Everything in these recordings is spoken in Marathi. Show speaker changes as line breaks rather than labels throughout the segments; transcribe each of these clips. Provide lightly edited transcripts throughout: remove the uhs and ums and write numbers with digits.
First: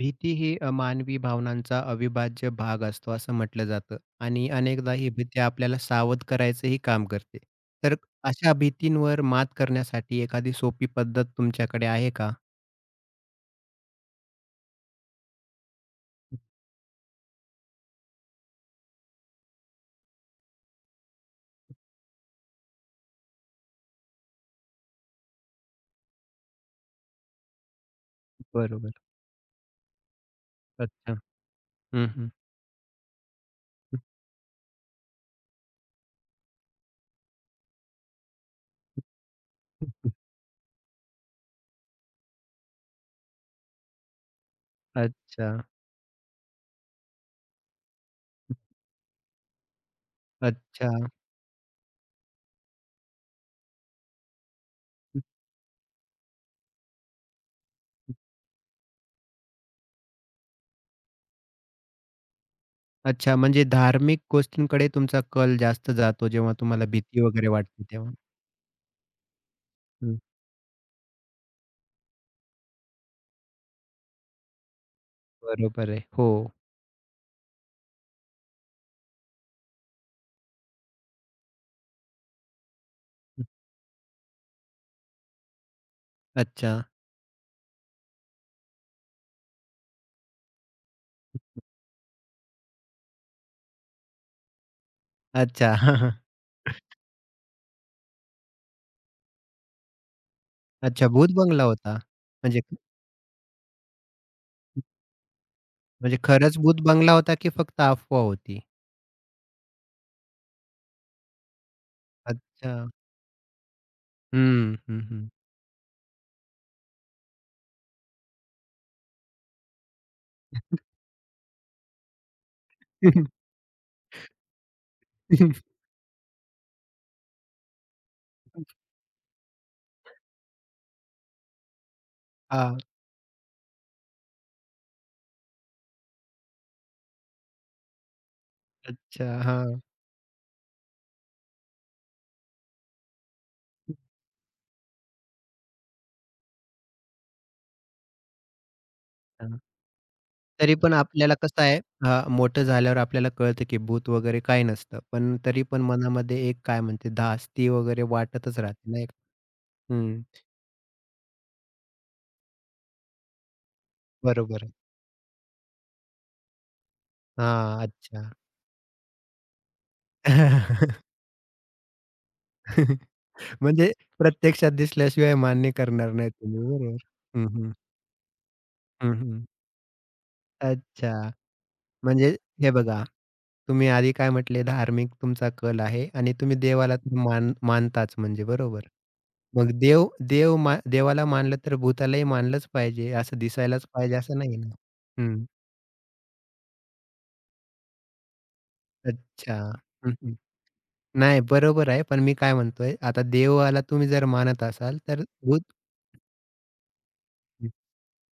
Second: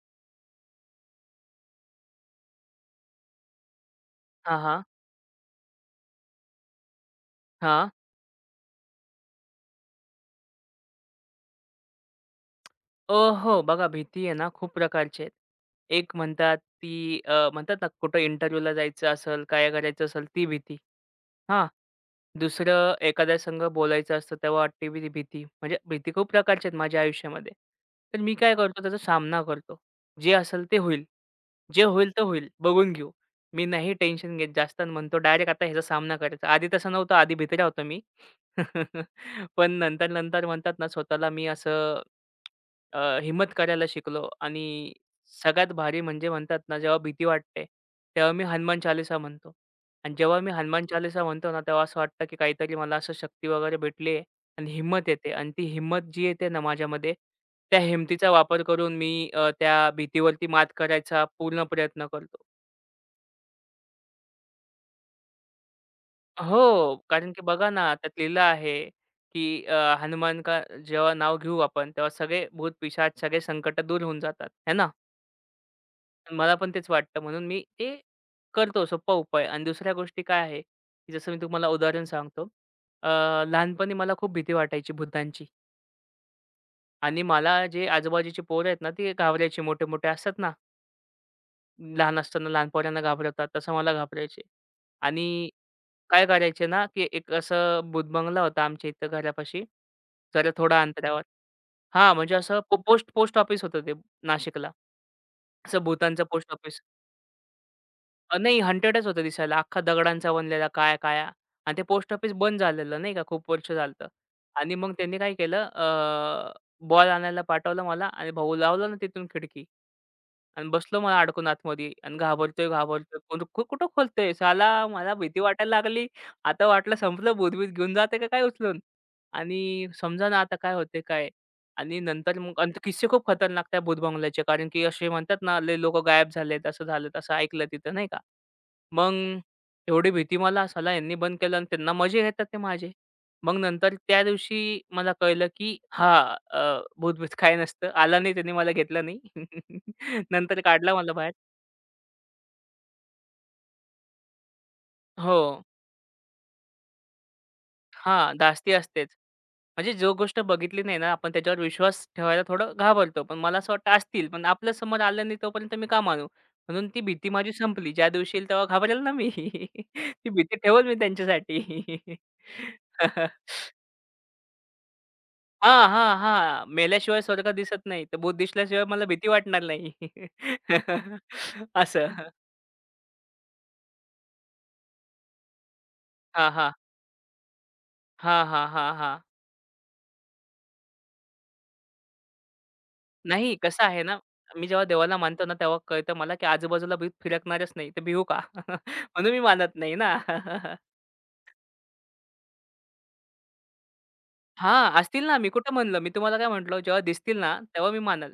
भीती ही मानवी भावनांचा अविभाज्य भाग असतो असं म्हटलं जातं आणि
हां, हां.
अनेकदा ही भीती आपल्याला सावध करायचंही काम करते.
हां.
तर अशा भीतींवर मात करण्यासाठी एखादी सोपी पद्धत तुमच्याकडे आहे का?
अ, हो. बघा भीती आहे ना खूप प्रकारची आहेत. एक म्हणतात ती म्हणतात ना कुठं इंटरव्ह्यूला जायचं असेल, काय करायचं असेल ती भीती. हां. दुसरं एखाद्या संग बोलायचं असतं तेव्हा वाटते भीती भीती. म्हणजे भीती खूप प्रकारच्या आहेत माझ्या आयुष्यामध्ये. तर मी काय करतो
बरोबर.
त्याचा सामना करतो. जे असेल ते होईल.
अच्छा.
जे
हं,
होईल ते
हं.
होईल. बघून घेऊ. मी नाही टेन्शन घेत जास्त आणि म्हणतो डायरेक्ट आता ह्याचा सामना करायचा. आधी तसं नव्हतं. आधी भित्र्या होतो मी. पण नंतर, नंतर म्हणतात ना स्वतःला मी असं हिम्मत करायला शिकलो आणि
अच्छा,
सगळ्यात भारी म्हणजे म्हणतात ना जेव्हा भीती वाटते, तेव्हा मी हनुमान चालीसा म्हणतो. आणि जेव्हा मी हनुमान
अच्छा.
चालीसा म्हणतो ना, तेव्हा असं वाटतं की काहीतरी मला असं शक्ती वगैरे भेटली आणि हिंमत येते आणि ती हिंमत जी येते ना माझ्यामध्ये, त्या हिमतीचा वापर करून मी त्या भीतीवरती मात करायचा पूर्ण प्रयत्न करतो.
अच्छा, म्हणजे धार्मिक गोष्टींकडे तुमचा कल जास्त जातो जेव्हा तुम्हाला
हो,
भीती
कारण की
वगैरे
बघा
वाटते
ना, त्यात
तेव्हा.
लिहिलं आहे, की
हं,
हनुमान का जेव्हा नाव घेऊ आपण, तेव्हा सगळे भूत-पिशाच, सगळे संकट दूर होऊन जातात, है ना?
बरोबर आहे. हो.
मला पण तेच वाटतं म्हणून मी ते करतो सोप्पा उपाय. आणि दुसऱ्या गोष्टी काय आहे, की जसं मी तुम्हाला उदाहरण सांगतो. अ, लहानपणी मला खूप भीती वाटायची भुतांची
अच्छा,
आणि मला जे आजूबाजूची पोरं आहेत ना, ती घाबरायची मोठे-मोठे असतात ना लहान असताना लहान पोरांना घाबरवतात, तसं मला घाबरायचे. आणि
अच्छा.
काय करायचे ना, की एक असं भूतबंगला होता आमच्या इथं घरापाशी, जरा थोडा
अच्छा
अंतरावर.
भूत बंगला होता.
हां, म्हणजे असं
म्हणजे
पो पोस्ट पोस्ट ऑफिस होतं ते नाशिकला. असं
म्हणजे
भूतांचं पोस्ट
खरंच भूत
ऑफिस.
बंगला होता की फक्त अफवा होती?
नाही हंटेडच होतं दिसायला, अख्खा दगडांचा बनलेला काळ्या-काळ्या आणि ते पोस्ट ऑफिस बंद
अच्छा.
झालेलं नाही का, खूप वर्ष झालं आणि
हं,
मग
हं,
त्यांनी
हं.
काय केलं, बॉल आणायला पाठवला मला आणि भाऊ लावला ना तिथून खिडकी. आणि बसलो मला अडकून आतमध्ये आणि घाबरतोय,
हां.
घाबरतोय. कोण कुठं खोलतंय साला? मला भीती वाटायला लागली. आता वाटलं संपलं भूत-बीत घेऊन जाते का काय उचलून? आणि समजा ना आता काय होते काय? आणि नंतर मग आणि ते किस्से खूप खतरनाक त्या भूत बंगल्याचे कारण की असे म्हणतात ना, लय लोकं गायब झालेत, असं झालं, तसं ऐकलं तिथं नाही का? मग
अच्छा. हां.
एवढी भीती मला साला ह्यांनी बंद केलं आणि त्यांना मजे घेतात ते माझे. मग नंतर त्या दिवशी मला कळलं, की हा अ, भूत-बीत काय नसतं. आला नाही त्याने मला घेतलं नाही.
हां.
नंतर
तरी पण
काढला मला बाहेर.
आपल्याला कसं आहे मोठं झाल्यावर आपल्याला कळतं की भूत वगैरे काही नसतं. पण
हो.
तरी पण मनामध्ये एक काय म्हणते धास्ती वगैरे
हां,
वाटतच
धास्ती
राहते नाही
असतेच.
का?
म्हणजे जो
हं.
गोष्ट बघितली नाही ना, आपण त्याच्यावर विश्वास ठेवायला थोडं घाबरतो. पण मला असं वाटतं असतील. पण
बरोबर आहे.
आपल्या समोर आलं नाही तोपर्यंत मी का मानू? म्हणून ती भीती माझी
हां.
संपली. ज्या
अच्छा.
दिवशी येईल तेव्हा घाबरेल ना मी. ती भीती ठेवेल मी त्यांच्यासाठी.
म्हणजे प्रत्यक्षात दिसल्याशिवाय मान्य
हां, हां,
करणार नाही तुम्ही.
हां.
बरोबर.
मेल्याशिवाय
हं,
स्वर्ग
हं.
दिसत नाही. तर भूत दिसल्याशिवाय मला
हं,
भीती
हं.
वाटणार नाही.
अच्छा.
असं.
म्हणजे हे बघा, तुम्ही आधी काय म्हटले धार्मिक तुमचा कल आहे आणि
हां,
तुम्ही
हां.
देवाला तर मानताच
हां,
म्हणजे
हां,
बरोबर.
हां, हां.
मग देव देव मा देवाला मानलं तर भूतालाही मानलंच पाहिजे, असं
नाही कसं
दिसायलाच
आहे
पाहिजे
ना,
असं नाही
मी
ना?
जेव्हा देवाला मानतो
हं.
ना, तेव्हा कळतं मला, की आजूबाजूला भूत फिरकणारच नाही. तर भिऊ का? म्हणून मी
अच्छा.
मानत नाही ना.
हं, हं. नाही बरोबर आहे. पण मी काय म्हणतोय आता देवाला तुम्ही जर मानत
हां,
असाल तर
असतील ना. मी
भूत
कुठं म्हणलं? मी तुम्हाला काय म्हटलं? जेव्हा दिसतील ना, तेव्हा मी मानल.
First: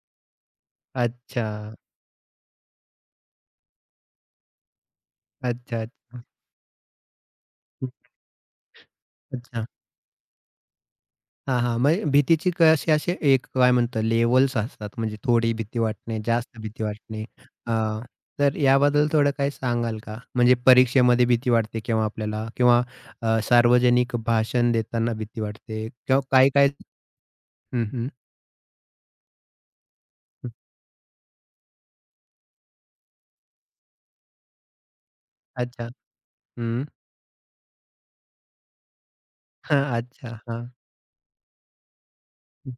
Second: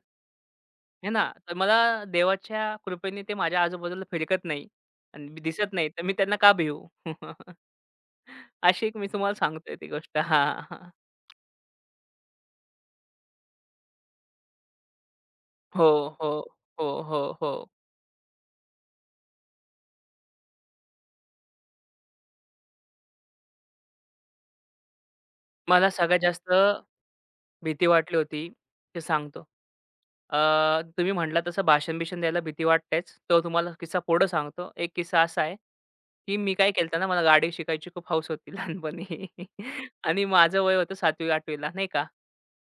हे ना,
अच्छा.
तर मला देवाच्या कृपेने ते माझ्या आजूबाजूला फिरकत नाही आणि मी दिसत
अच्छा,
नाही, तर मी
अच्छा.
त्यांना का भिऊ? अशी एक मी तुम्हाला
अच्छा.
सांगतोय ती गोष्ट. हां, हां.
हां, हां. म्हणजे भीतीची कशी असे एक काय म्हणतात लेव्हल्स असतात. म्हणजे थोडी भीती
हो,
वाटणे,
हो.
जास्त भीती
हो, हो,
वाटणे.
हो.
अ, तर याबद्दल थोडं काही सांगाल का? म्हणजे परीक्षेमध्ये भीती वाटते किंवा आपल्याला किंवा सार्वजनिक भाषण देताना भीती
मला
वाटते
सगळ्यात
किंवा
जास्त
काही-काही हं,
भीती
हं.
वाटली होती, ते सांगतो. अ, तुम्ही म्हटला तसं भाषण-बिषण द्यायला भीती वाटतेच. तो तुम्हाला किस्सा पुढं सांगतो. एक किस्सा असा आहे,
अच्छा.
की मी काय
हं.
केलं ना, मला गाडी शिकायची खूप हौस होती लहानपणी.
हां,
आणि
अच्छा.
माझं
हां.
वय होतं 7वी-8वी नाही का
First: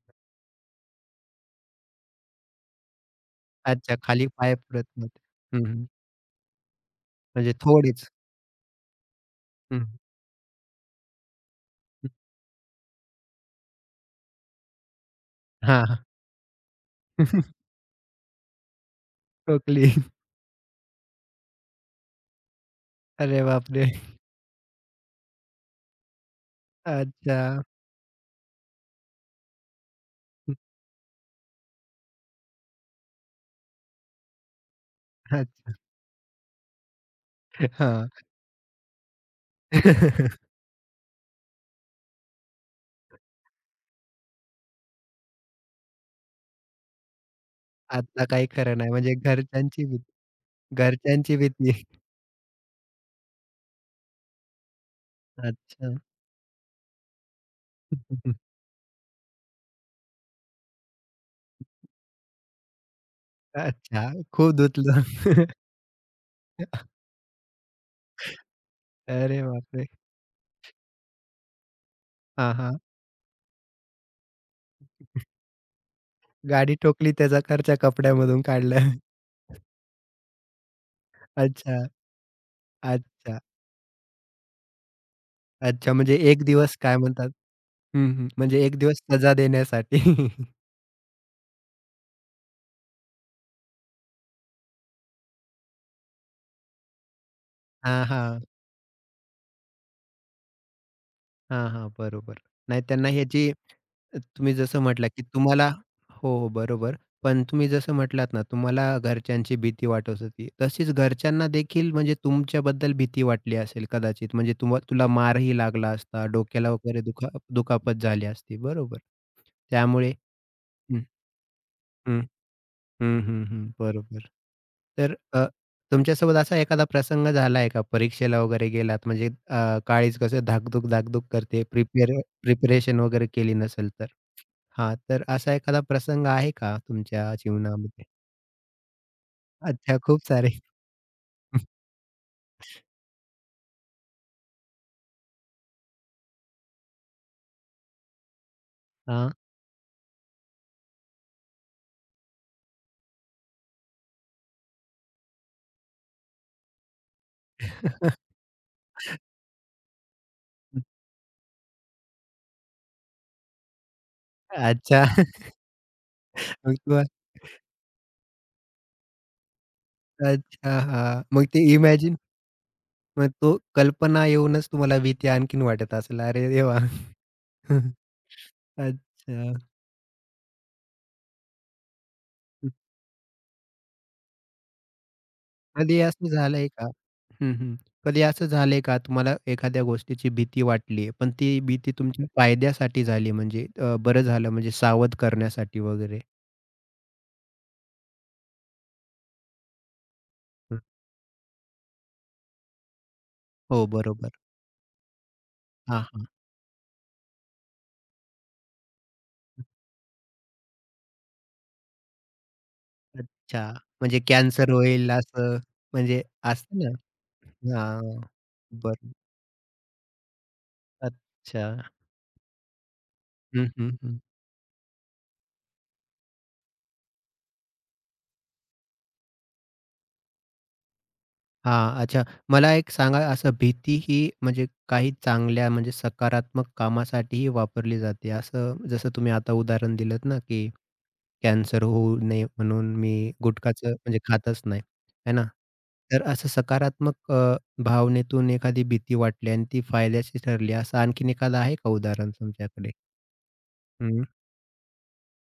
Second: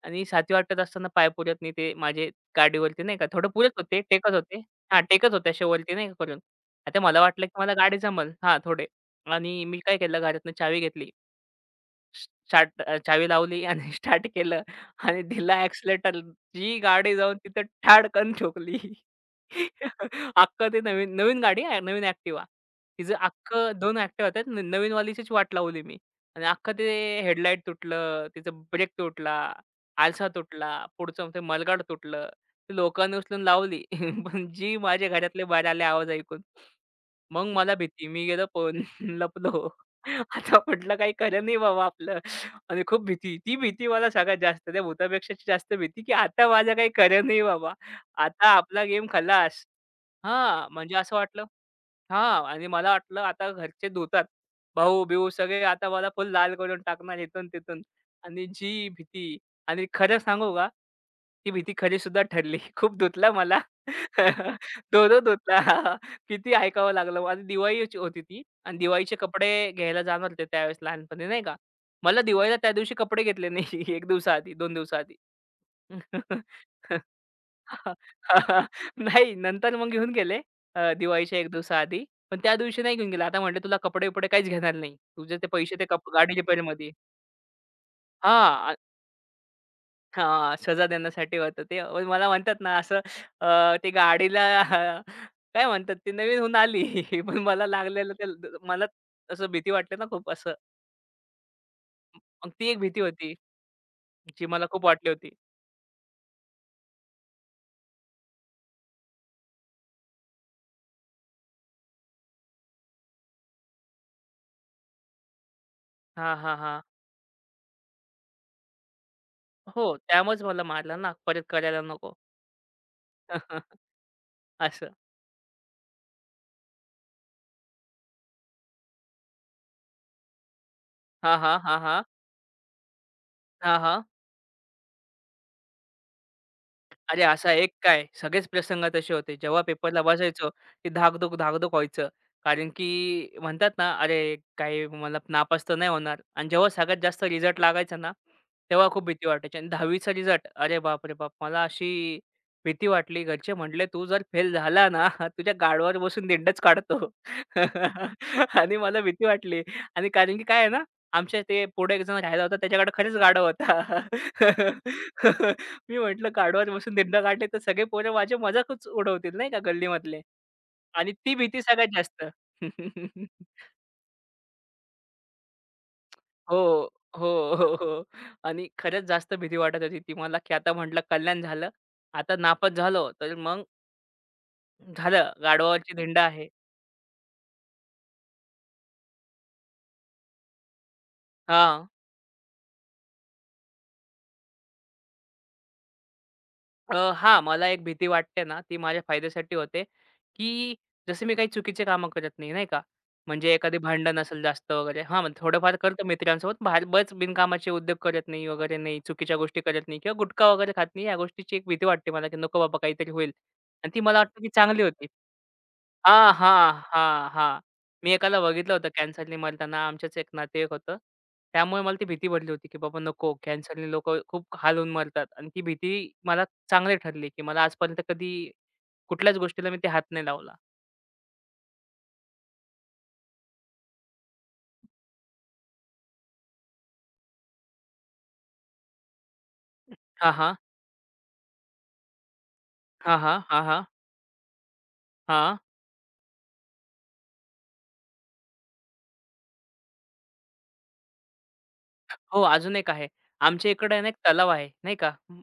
आणि 7वी-8वी असताना पाय पुरत नाही ते माझे गाडीवरती नाही का, थोडं पुरत
अच्छा.
होते,
खाली
टेकत
पाय
होते.
पुरत
हां,
नव्हते.
टेकत होते असे
हं, हं.
वरती नाही का करून. आता मला वाटलं,
म्हणजे
की मला गाडी
थोडीच.
जमेल हां, थोडे आणि मी
हं, हं.
काय केलं, घरातनं चावी घेतली स्टार्ट चावी लावली आणि स्टार्ट केलं आणि दिला
हां, हां.
ॲक्सिलेटर. जी गाडी जाऊन तिथं ठाडकन ठोकली.
ठोकली.
अख्खं ते नवीन नवीन गाडी आहे, नवीन ॲक्टिवा. तिचं
अरे
अख्खं
बापरे!
2 ॲक्टिवा होत्या. नवीनवालीचीच वाट लावली मी आणि अख्खं ते हेडलाईट
अच्छा.
तुटलं, तिचं ब्रेक तुटला, आरसा तुटला, पुढचं ते मलगाड तुटलं. ती लोकांनी उचलून लावली. पण जी माझ्या घरातले बाहेर
अच्छा.
आले आवाज ऐकून, मग मला भीती.
हां.
मी गेलो पळून लपलो. आता म्हटलं काही खरं नाही बाबा आपलं आणि खूप भीती. ती भीती मला सगळ्यात जास्त त्या भूतापेक्षाची जास्त भीती, की आता माझं काही खरं नाही बाबा.
आता काही
आता
खरं
आपला
नाही.
गेम
म्हणजे
खलास.
घरच्यांची भी
हां, म्हणजे असं
घरच्यांची
वाटलं
भीती.
हां. आणि मला वाटलं आता घरचे धुतात. भाऊ-बिऊ सगळे आता
अच्छा.
मला फुल लाल करून टाकणार इथून तिथून. आणि जी भीती आणि खरं सांगू का? ती भीती खरी खरीसुद्धा ठरली. खूप धुतला मला.
अच्छा. खूप धुतलं.
धो-धो धुतला. किती ऐकावं लागलं. माझी दिवाळीची होती ती आणि दिवाळीचे
अरे
कपडे
बापरे!
घ्यायला जाणार होते त्यावेळेस लहानपणी नाही का. मला
हां,
दिवाळीला त्या
हां.
दिवशी कपडे घेतले नाही 1 दिवसाआधी, 2 दिवसाआधी.
गाडी ठोकली त्याचा खर्च कपड्यामधून काढला.
नाही नंतर मग घेऊन गेले दिवाळीच्या 1
अच्छा,
दिवसाआधी. पण त्या दिवशी नाही घेऊन गेले.
अच्छा,
आता म्हटले, "तुला कपडे-बिपडे काहीच घेणार नाही. तुझे ते पैसे ते
अच्छा.
कप
म्हणजे
गाडी
एक दिवस
रिपेअरमध्ये."
काय म्हणतात? हं, हं. म्हणजे
हां,
एक दिवस सजा देण्यासाठी.
हां, सजा देण्यासाठी होतं ते. पण मला म्हणतात ना असं ते गाडीला काय म्हणतात ती नवीन होऊन आली. पण मला
हां,
लागलेलं ते
हां.
द मला असं भीती वाटली ना खूप असं.
हां, हां. बरोबर.
मग ती एक
नाही
भीती
त्यांना
होती,
ह्याची
जी
तुम्ही
मला
जसं
खूप
म्हटला,
वाटली
की
होती.
तुम्हाला हो, हो. बरोबर. पण तुम्ही जसं म्हटलात ना, तुम्हाला घरच्यांची भीती वाटत होती. तशीच घरच्यांना देखील म्हणजे तुमच्याबद्दल भीती वाटली असेल कदाचित. म्हणजे तुला मारही लागला असता,
हां, हां,
डोक्याला
हां.
वगैरे दुखा दुखापत झाली असती. बरोबर.
हो,
त्यामुळे
त्यामुळेच मला मारलं
हं,
ना. परत करायला नको.
हं. हं, हं, हं. बरोबर.
असं.
तर तुमच्यासोबत असा एखादा प्रसंग झाला आहे का? परीक्षेला वगैरे गेलात म्हणजे काळीज कसं धाकधूक, धाकधूक
हां, हां.
करते
हां, हां.
प्रिपेअर प्रिपरेशन वगैरे केली
हां,
नसेल
हां.
तर? हां, तर असा एखादा प्रसंग आहे का
अरे,
तुमच्या
असा एक
जीवनामध्ये?
काय सगळेच प्रसंग तसे होते. जेव्हा
अच्छा,
पेपरला
खूप
बसायचो,
सारे.
की धाकधूक, धाकधूक व्हायचं. कारण की म्हणतात ना, "अरे, काही मला नापास तर नाही होणार." आणि जेव्हा सगळ्यात जास्त रिझल्ट लागायचा ना, तेव्हा खूप भीती
हां.
वाटायची. आणि 10वी रिझल्ट, अरे बाप रे बाप! मला अशी भीती वाटली. घरचे म्हटले, "तू जर फेल झाला ना, तुझ्या गाडवावर बसून धिंडच काढतो." आणि मला भीती वाटली. आणि कारण की काय आहे ना, आमच्या ते पुढे एकजण राहिला होता. त्याच्याकडे खरंच गाढव होता.
अच्छा.
मी म्हटलं, "काढवा
मग
बसून
तो
दिंडा काढले तर सगळे पोरं माझे मजाकच उडवतील नाही का गल्लीमधले."
अच्छा,
आणि
हां.
ती
मग
भीती
ते
सगळ्यात
इमॅजिन
जास्त.
मग तो कल्पना येऊनच तुम्हाला भीती आणखीन वाटत असेल. अरे
हो,
देवा!
हो, हो, हो. आणि खरंच जास्त
अच्छा.
भीती वाटत होती ती मला, की आता म्हटलं कल्याण झालं. आता नापास झालो तर मग झालं गाढवावरची
कधी
धिंड
असं
आहे.
झालंय का? हं, हं. कधी असं झालंय का तुम्हाला एखाद्या गोष्टीची भीती वाटली आहे, पण ती
हां.
भीती तुमच्या फायद्यासाठी झाली म्हणजे बरं झालं म्हणजे सावध करण्यासाठी वगैरे?
हां, मला एक भीती वाटते ना, ती माझ्या फायद्यासाठी होते, की
हं.
जसे मी काही चुकीचे कामं करत नाही, नाही का? म्हणजे एखादी
हो,
भांडण
बरोबर.
असेल जास्त वगैरे हां, मग थोडंफार
हां,
करतो
हां.
मित्रांसोबत. बाहेर बिनकामाचे उद्योग करत नाही वगैरे नाही, चुकीच्या गोष्टी करत नाही किंवा गुटखा वगैरे खात नाही. या गोष्टीची एक भीती वाटते मला, की नको बाबा काहीतरी होईल.
अच्छा.
आणि ती मला
म्हणजे
वाटतं, की
कॅन्सर
चांगली होती.
होईल असं म्हणजे
हां,
असतं
हां,
ना?
हां, हां. मी
हां.
एकाला बघितलं होतं
बरं.
कॅन्सरनी मरताना. आमचेच एक नातेवाईक होतं.
अच्छा.
त्यामुळे मला ती भीती पडली होती, की बाबा नको
हं,
कॅन्सरने
हं,
लोकं
हं.
खूप हाल होऊन मरतात. आणि ती भीती मला चांगली ठरली, की मला आजपर्यंत कधी कुठल्याच गोष्टीला मी ते हात नाही लावला.
हां, अच्छा. मला एक सांगा असं भीती ही म्हणजे काही चांगल्या म्हणजे सकारात्मक कामासाठीही वापरली जाते असं जसं तुम्ही आता उदाहरण दिलत
हां,
ना,
हां.
की कॅन्सर होऊ नये म्हणून
हां,
मी
हां. हां, हां.
गुटखाचं म्हणजे खातच नाही, है ना?
हां.
तर असं सकारात्मक भावनेतून एखादी भीती वाटली आणि ती फायद्याची ठरली, असं आणखीन एखादं आहे का उदाहरण
हो, अजून एक
तुमच्याकडे?
आहे. आमच्या इकडे आहे ना, एक
हं,
तलाव आहे, नाही का.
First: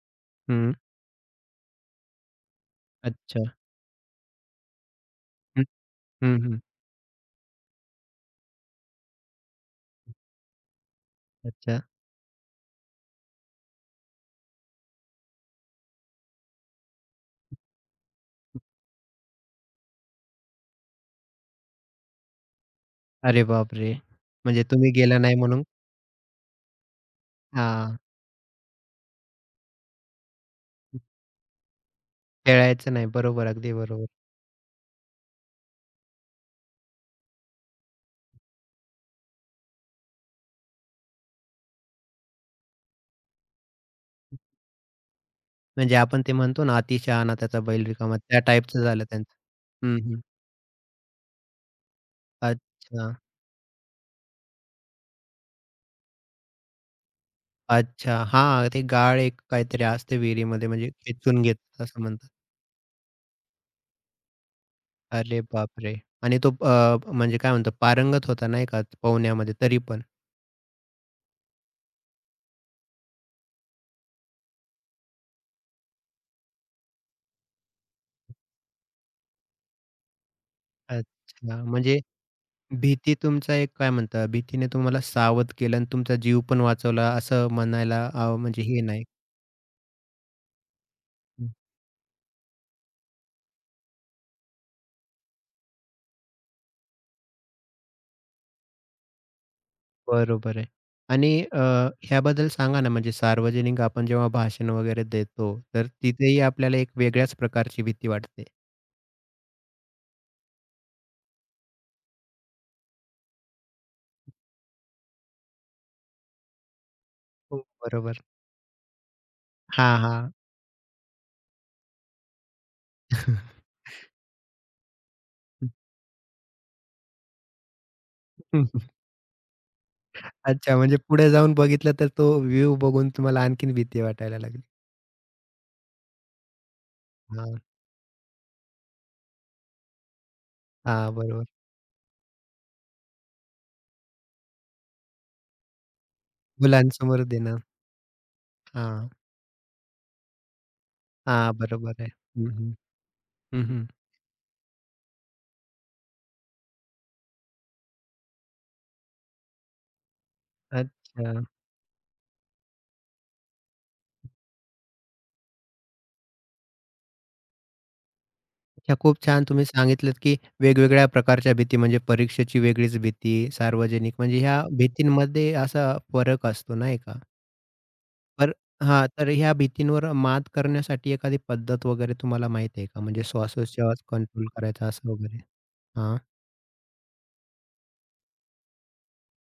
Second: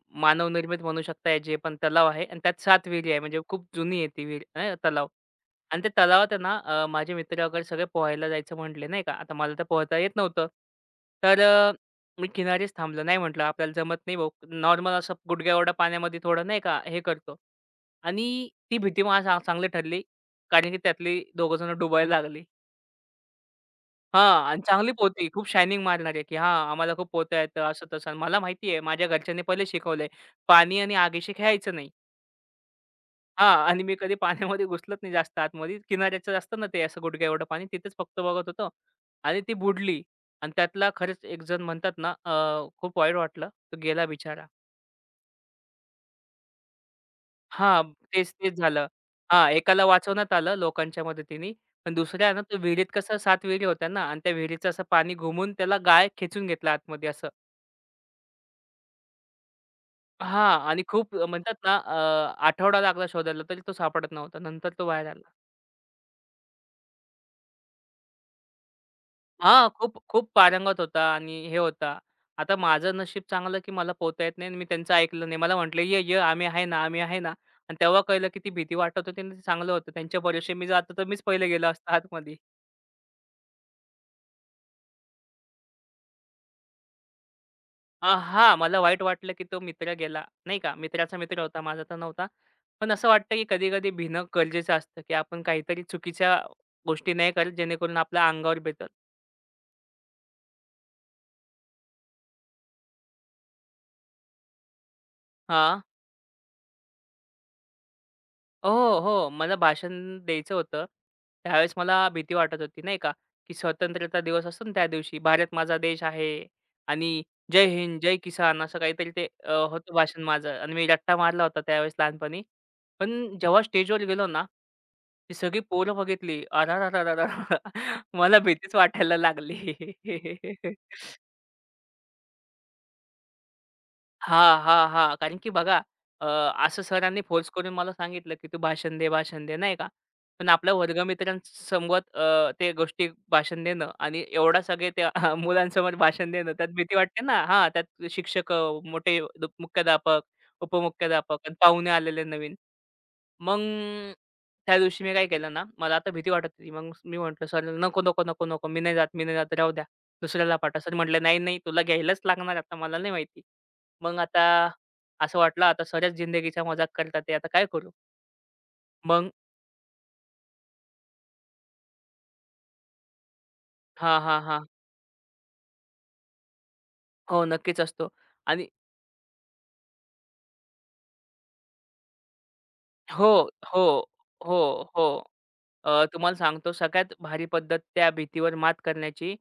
हं.
मानवनिर्मित म्हणू शकता जे पण तलाव आहे आणि त्यात 7 विहिरी आहे. म्हणजे
अच्छा.
खूप जुनी आहे ती विहीर तलाव
हं,
आणि त्या तलावात
हं,
आहे ना,
हं.
माझे मित्र वगैरे सगळे पोहायला जायचं म्हटले, नाही का. आता मला तर पोहता येत नव्हतं. तर
अच्छा.
मी किनारीच थांबलो. नाही म्हटलं, "आपल्याला जमत नाही भाऊ." नॉर्मल असं गुडघ्या एवढ्या पाण्यामध्ये थोडं नाही का हे करतो आणि ती भीती मला चांगली ठरली. कारण की त्यातली दोघं जण डुबायला लागली.
अरे बापरे!
हां. आणि
म्हणजे
चांगली
तुम्ही गेला
पोती,
नाही
खूप
म्हणून
शायनिंग मारणारे, की हां, आम्हाला खूप पोहता येतं,
हां,
असं-तसं. मला माहिती आहे, माझ्या घरच्यांनी पहिले शिकवलंय, पाणी आणि आगीशी खेळायचं नाही.
खेळायचं नाही. बरोबर,
हां.
अगदी
आणि मी
बरोबर.
कधी पाण्यामध्ये घुसलोच नाही जास्त आतमध्ये. किनाऱ्याचं असतं ना ते असं गुडघ्या एवढं पाणी, तिथेच फक्त बघत होतो आणि ती बुडली. आणि त्यातला खरंच एक जण म्हणतात ना, खूप वाईट वाटलं. तो गेला बिचारा.
म्हणजे आपण ते म्हणतो ना, "अति शहाणा त्याचा
हां.
बैल रिकामा."
तेच,
त्या
तेच
टाइपचं
झालं.
झालं त्यांचं.
हां. एकाला
हं, हं.
वाचवण्यात आलं लोकांच्या मदतीने, पण दुसऱ्या ना, तो विहिरीत
अच्छा.
कसं 7 विहिरी होत्या ना आणि त्या विहिरीचं असं पाणी घुमून त्याला गाळ खेचून घेतला आतमध्ये असं.
अच्छा. हां, ते गाळ एक काहीतरी असते
हां
विहिरीमध्ये
आणि
म्हणजे
खूप
खेचून
म्हणतात ना
घेतात असं म्हणतात.
आठवडा लागला शोधायला तरी तो सापडत नव्हता. नंतर तो बाहेर आला.
अरे बापरे! आणि तो म्हणजे काय म्हणतो पारंगत होता नाही का पोहण्यामध्ये
हां,
तरी
खूप
पण?
खूप पारंगत होता आणि हे होता. आता माझं नशीब चांगलं की मला पोहता येत नाही आणि मी त्यांचं ऐकलं नाही. मला म्हटले, "ये, ये आम्ही आहे ना, आम्ही आहे ना." आणि तेव्हा कळलं की ती भीती वाटत होती आणि ते चांगलं होतं. त्यांच्या भरोश्याने मी जातो तर मीच पहिले
अच्छा.
गेलो असतो
म्हणजे
आतमध्ये.
भीती तुमचा एक काय म्हणता भीतीने तुम्हाला सावध केलं आणि तुमचा जीव पण वाचवला असं म्हणायला
हां,
म्हणजे
मला
हे
वाईट
नाही.
वाटलं की तो मित्र गेला, नाही का. मित्राचा मित्र होता, माझा तर नव्हता. पण असं वाटतं की कधी-कधी भिणं गरजेचं असतं की आपण काहीतरी चुकीच्या गोष्टी नाही करत जेणेकरून आपल्या अंगावर बेतं
बरोबर आहे. आणि ह्याबद्दल सांगा ना म्हणजे सार्वजनिक आपण जेव्हा भाषण वगैरे देतो,
हां.
तर तिथेही आपल्याला एक वेगळ्याच प्रकारची भीती वाटते.
हो, हो. मला भाषण द्यायचं होतं. त्यावेळेस मला भीती वाटत होती नाही का, की स्वतंत्रता दिवस असतो ना त्या दिवशी, भारत माझा देश आहे आणि
हो,
जय हिंद, जय
बरोबर.
किसान असं काहीतरी ते होतं
हां,
भाषण
हां.
माझं आणि मी रट्टा मारला होता त्यावेळेस लहानपणी. पण जेव्हा स्टेजवर गेलो ना, ती सगळी पोरं बघितली. अरेरेरेरेरे! मला भीतीच वाटायला लागली.
अच्छा, म्हणजे पुढे जाऊन बघितलं तर तो व्ह्यू बघून तुम्हाला आणखीन भीती वाटायला
हां,
लागली.
हां, हां. कारण की बघा अ, असं सरांनी फोर्स
हां,
करून मला सांगितलं, की "तू भाषण दे, भाषण दे," नाही का? पण आपल्या
हां, बरोबर.
वर्गमित्रांसमवेत ते गोष्टी भाषण देणं आणि एवढा सगळे त्या मुलांसमोर भाषण देणं, त्यात भीती
मुलांसमोर
वाटते ना.
देणं.
हां, त्यात शिक्षक,
हां,
मोठे मुख्याध्यापक, उपमुख्याध्यापक
हां,
आणि पाहुणे
बरोबर आहे.
आलेले
हं,
नवीन.
हं.
मग
हं, हं.
त्या दिवशी मी काय केलं ना, मला आता भीती वाटत होती. मग मी म्हटलं, "सर नको, नको, नको, नको. मी नाही जात, मी नाही जात. राहू द्या. दुसऱ्याला पाठवा." सर म्हटले, "नाही,
अच्छा.
नाही. तुला घ्यायलाच लागणार आता. मला नाही माहिती." मग आता असं वाटलं, आता सरच जिंदगीचा मजाक करतात आहे. आता काय करू?
अच्छा, खूप
मग
छान तुम्ही सांगितलत, की वेगवेगळ्या प्रकारच्या भीती म्हणजे परीक्षेची वेगळीच भीती, सार्वजनिक
हां,
म्हणजे
हां,
ह्या
हां.
भीतींमध्ये असा फरक असतो नाही का?
हो, नक्कीच असतो
तर
आणि
हां, तर ह्या भीतींवर मात करण्यासाठी एखादी पद्धत वगैरे तुम्हाला माहीत आहे का? म्हणजे
हो, हो,
श्वासोच्छवास कंट्रोल करायचा
हो,
असं
हो.
वगैरे? हां,
तुम्हाला सांगतो सगळ्यात भारी पद्धत त्या भीतीवर मात करण्याची,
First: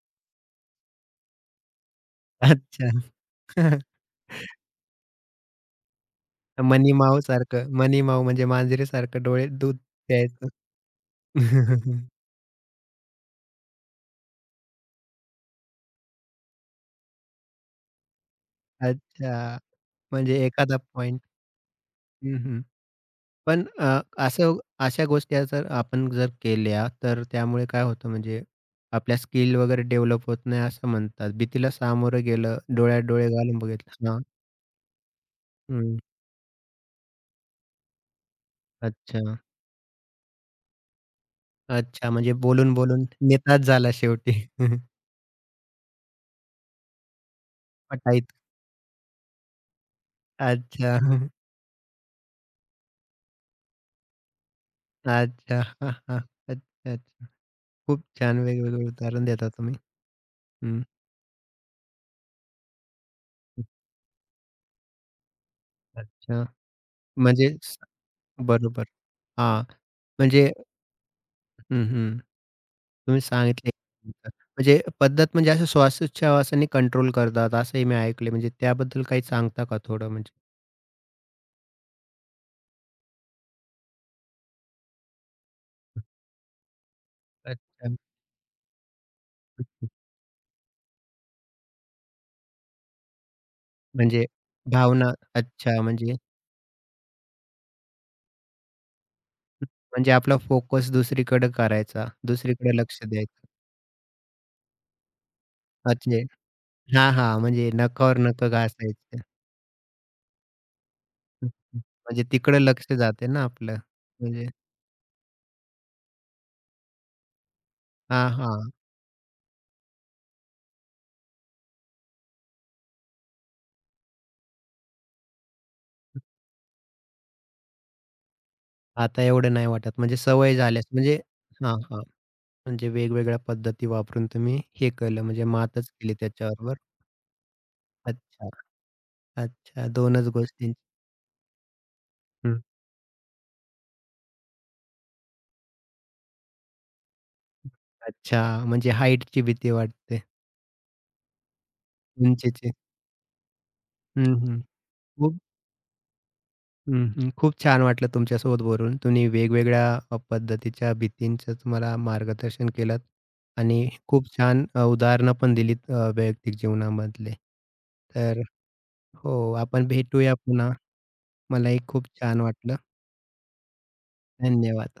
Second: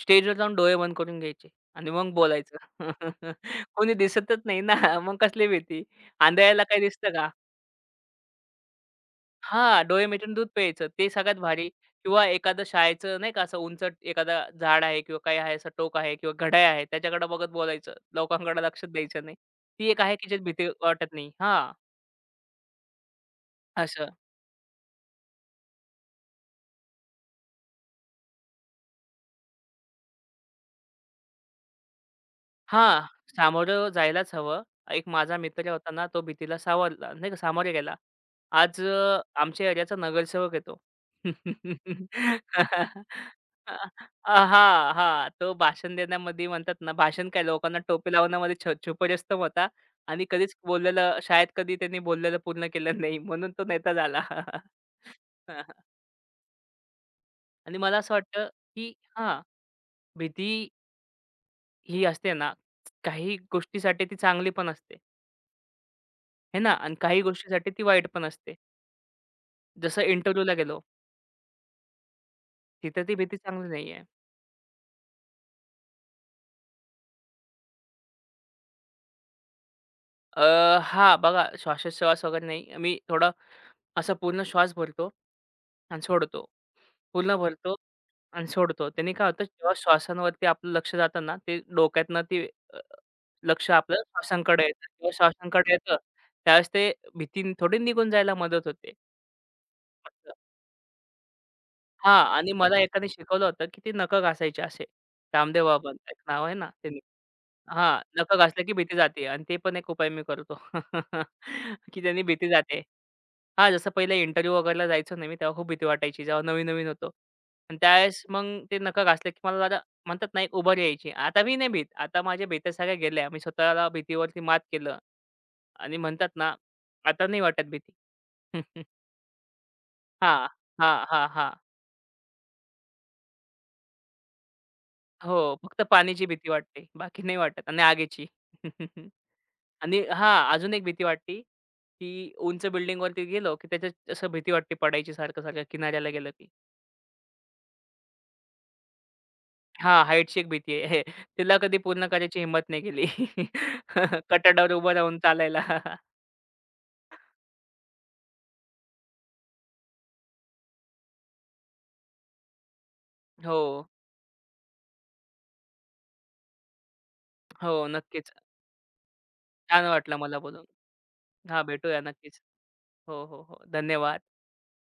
स्टेजवर जाऊन डोळे बंद करून घ्यायचे आणि मग बोलायचं.
अच्छा.
कोणी दिसतच नाही ना, मग कसली भीती? आंधळ्याला काही
मनी
दिसतं का?
माऊसारखं, मनी माऊ म्हणजे मांजरीसारखं डोळे दूध
हां, डोळे मिटून
प्यायचं.
दूध प्यायचं ते सगळ्यात भारी किंवा एखादं शाळेचं नाही का असं उंच एखादा झाड आहे किंवा काही आहे असं टोक आहे किंवा घड्याळ आहे त्याच्याकडे बघत बोलायचं. लोकांकडे लक्ष द्यायचं नाही.
अच्छा.
ती एक आहे की
म्हणजे
ज्यात भीती
एखादा
वाटत
पॉइंट
नाही. हां,
हं, हं. पण असं अशा गोष्टी आज जर आपण जर केल्या, तर त्यामुळे काय होतं म्हणजे आपल्या स्किल वगैरे डेव्हलप होत नाही असं म्हणतात. भीतीला सामोरं गेलं, डोळ्यात
हां,
डोळे घालून
सामोरं
बघितलं हां.
जायलाच हवं. एक माझा मित्र होता
हं.
ना, तो भीतीला सावरला नाही का सामोरे गेला. आज
अच्छा.
आमच्या एरियाचा नगरसेवक आहे तो. अ,
अच्छा. म्हणजे बोलून-बोलून नेताच झाला शेवटी.
तो भाषण देण्यामध्ये म्हणतात ना, भाषण काय लोकांना टोपी
पटाईत.
लावण्यामध्ये छुपरअस्तं होता आणि कधीच
अच्छा.
बोललेलं शाळेत कधी त्यांनी बोललेलं पूर्ण केलं नाही. म्हणून तो नेता झाला.
अच्छा. हां, हां. अच्छा.
आणि मला
खूप
असं
छान
वाटतं,
वेगवेगळे
की
उदाहरण
हां,
देता तुम्ही.
भीती
हं.
ही असते ना, काही गोष्टीसाठी ती चांगली पण असते.
अच्छा.
हे ना? आणि काही
म्हणजे
गोष्टीसाठी
स
ती वाईट पण असते.
बरोबर. हां.
जसं
म्हणजे
इंटरव्ह्यूला गेलो,
हं, हं.
तिथे ती
तुम्ही
भीती चांगली
सांगितले.
नाही आहे.
म्हणजे पद्धत म्हणजे असं श्वासोच्छवासाने कंट्रोल करतात असंही मी ऐकले. म्हणजे त्याबद्दल काही सांगता का थोडं म्हणजे?
अ, हां, बघा श्वासोच्छवास वगैरे नाही. मी थोडा असा पूर्ण श्वास भरतो आणि सोडतो. पूर्ण भरतो
अच्छा.
आणि सोडतो. त्याने काय होतं, जेव्हा श्वासांवरती आपलं लक्ष जातं ना, ते डोक्यातनं ते अ, लक्ष आपलं
म्हणजे
श्वासांकडे येतं
भावना
किंवा श्वासांकडे
अच्छा
येतं,
म्हणजे
त्यावेळेस ते भीती थोडी निघून जायला मदत होते.
म्हणजे आपला फोकस दुसरीकडे करायचा.
हां. आणि
दुसरीकडे
मला
लक्ष
एकाने शिकवलं
द्यायचं.
होतं, की ते नखं घासायचे असे. रामदेव बाबांचं एक
म्हणजे
नाव आहे ना त्यांनी
हां, हां. म्हणजे
हां.
नकावर
नखं
नखं
घासलं की भीती
घासायचं.
जाते आणि ते पण एक उपाय मी करतो. की त्यांनी
म्हणजे
भीती
तिकडे
जाते.
लक्ष जाते ना
हां,
आपलं.
जसं पहिले
म्हणजे
इंटरव्ह्यू वगैरेला जायचो ना मी तेव्हा खूप भीती वाटायची जेव्हा नवीन-नवीन होतो. आणि त्यावेळेस
हां,
मग
हां.
ते नखं घासलं की मला जरा म्हणतात ना एक उभारी यायची. आता मी नाही भीत. आता माझ्या भीती सगळ्या गेल्या. मी स्वतःला भीतीवरती मात केलं. आणि म्हणतात ना, आता नाही वाटत भीती.
आता एवढं नाही वाटत. म्हणजे
हां.
सवय झाल्यास
हां,
म्हणजे
हां, हां.
हां, हां. म्हणजे वेगवेगळ्या पद्धती वापरून तुम्ही हे केलं म्हणजे
हो, फक्त
मातच केली
पाण्याची भीती
त्याच्याबरोबर.
वाटते. बाकी नाही वाटत आणि आगीची.
अच्छा, अच्छा.
आणि
2च
हां,
गोष्टी.
अजून एक भीती वाटते, की
हं.
उंच बिल्डिंगवरती गेलो, की त्याच्यात असं भीती वाटते पडायची सारखं-सारखं किनाऱ्याला गेलं की.
अच्छा, म्हणजे हाईटची भीती
हां,
वाटते,
हाईटची एक भीती आहे. तिला कधी पूर्ण करायची हिंमत
उंचीची.
नाही केली.
हं, हं.
कठाडावर उभं राहून
खूप
चालायला.
हं, हं. खूप छान वाटलं तुमच्यासोबत बोलून. तुम्ही वेगवेगळ्या पद्धतीच्या भीतींचं तुम्हाला मार्गदर्शन केलंत
हो,
आणि खूप छान उदाहरणं पण दिलीत वैयक्तिक जीवनामधले.
हो, नक्कीच.
तर हो,
छान
आपण
वाटलं
भेटूया
मला बोलून.
पुन्हा.
हां,
मलाही
भेटूया
खूप
नक्कीच.
छान वाटलं.
हो, हो, हो. धन्यवाद.
धन्यवाद.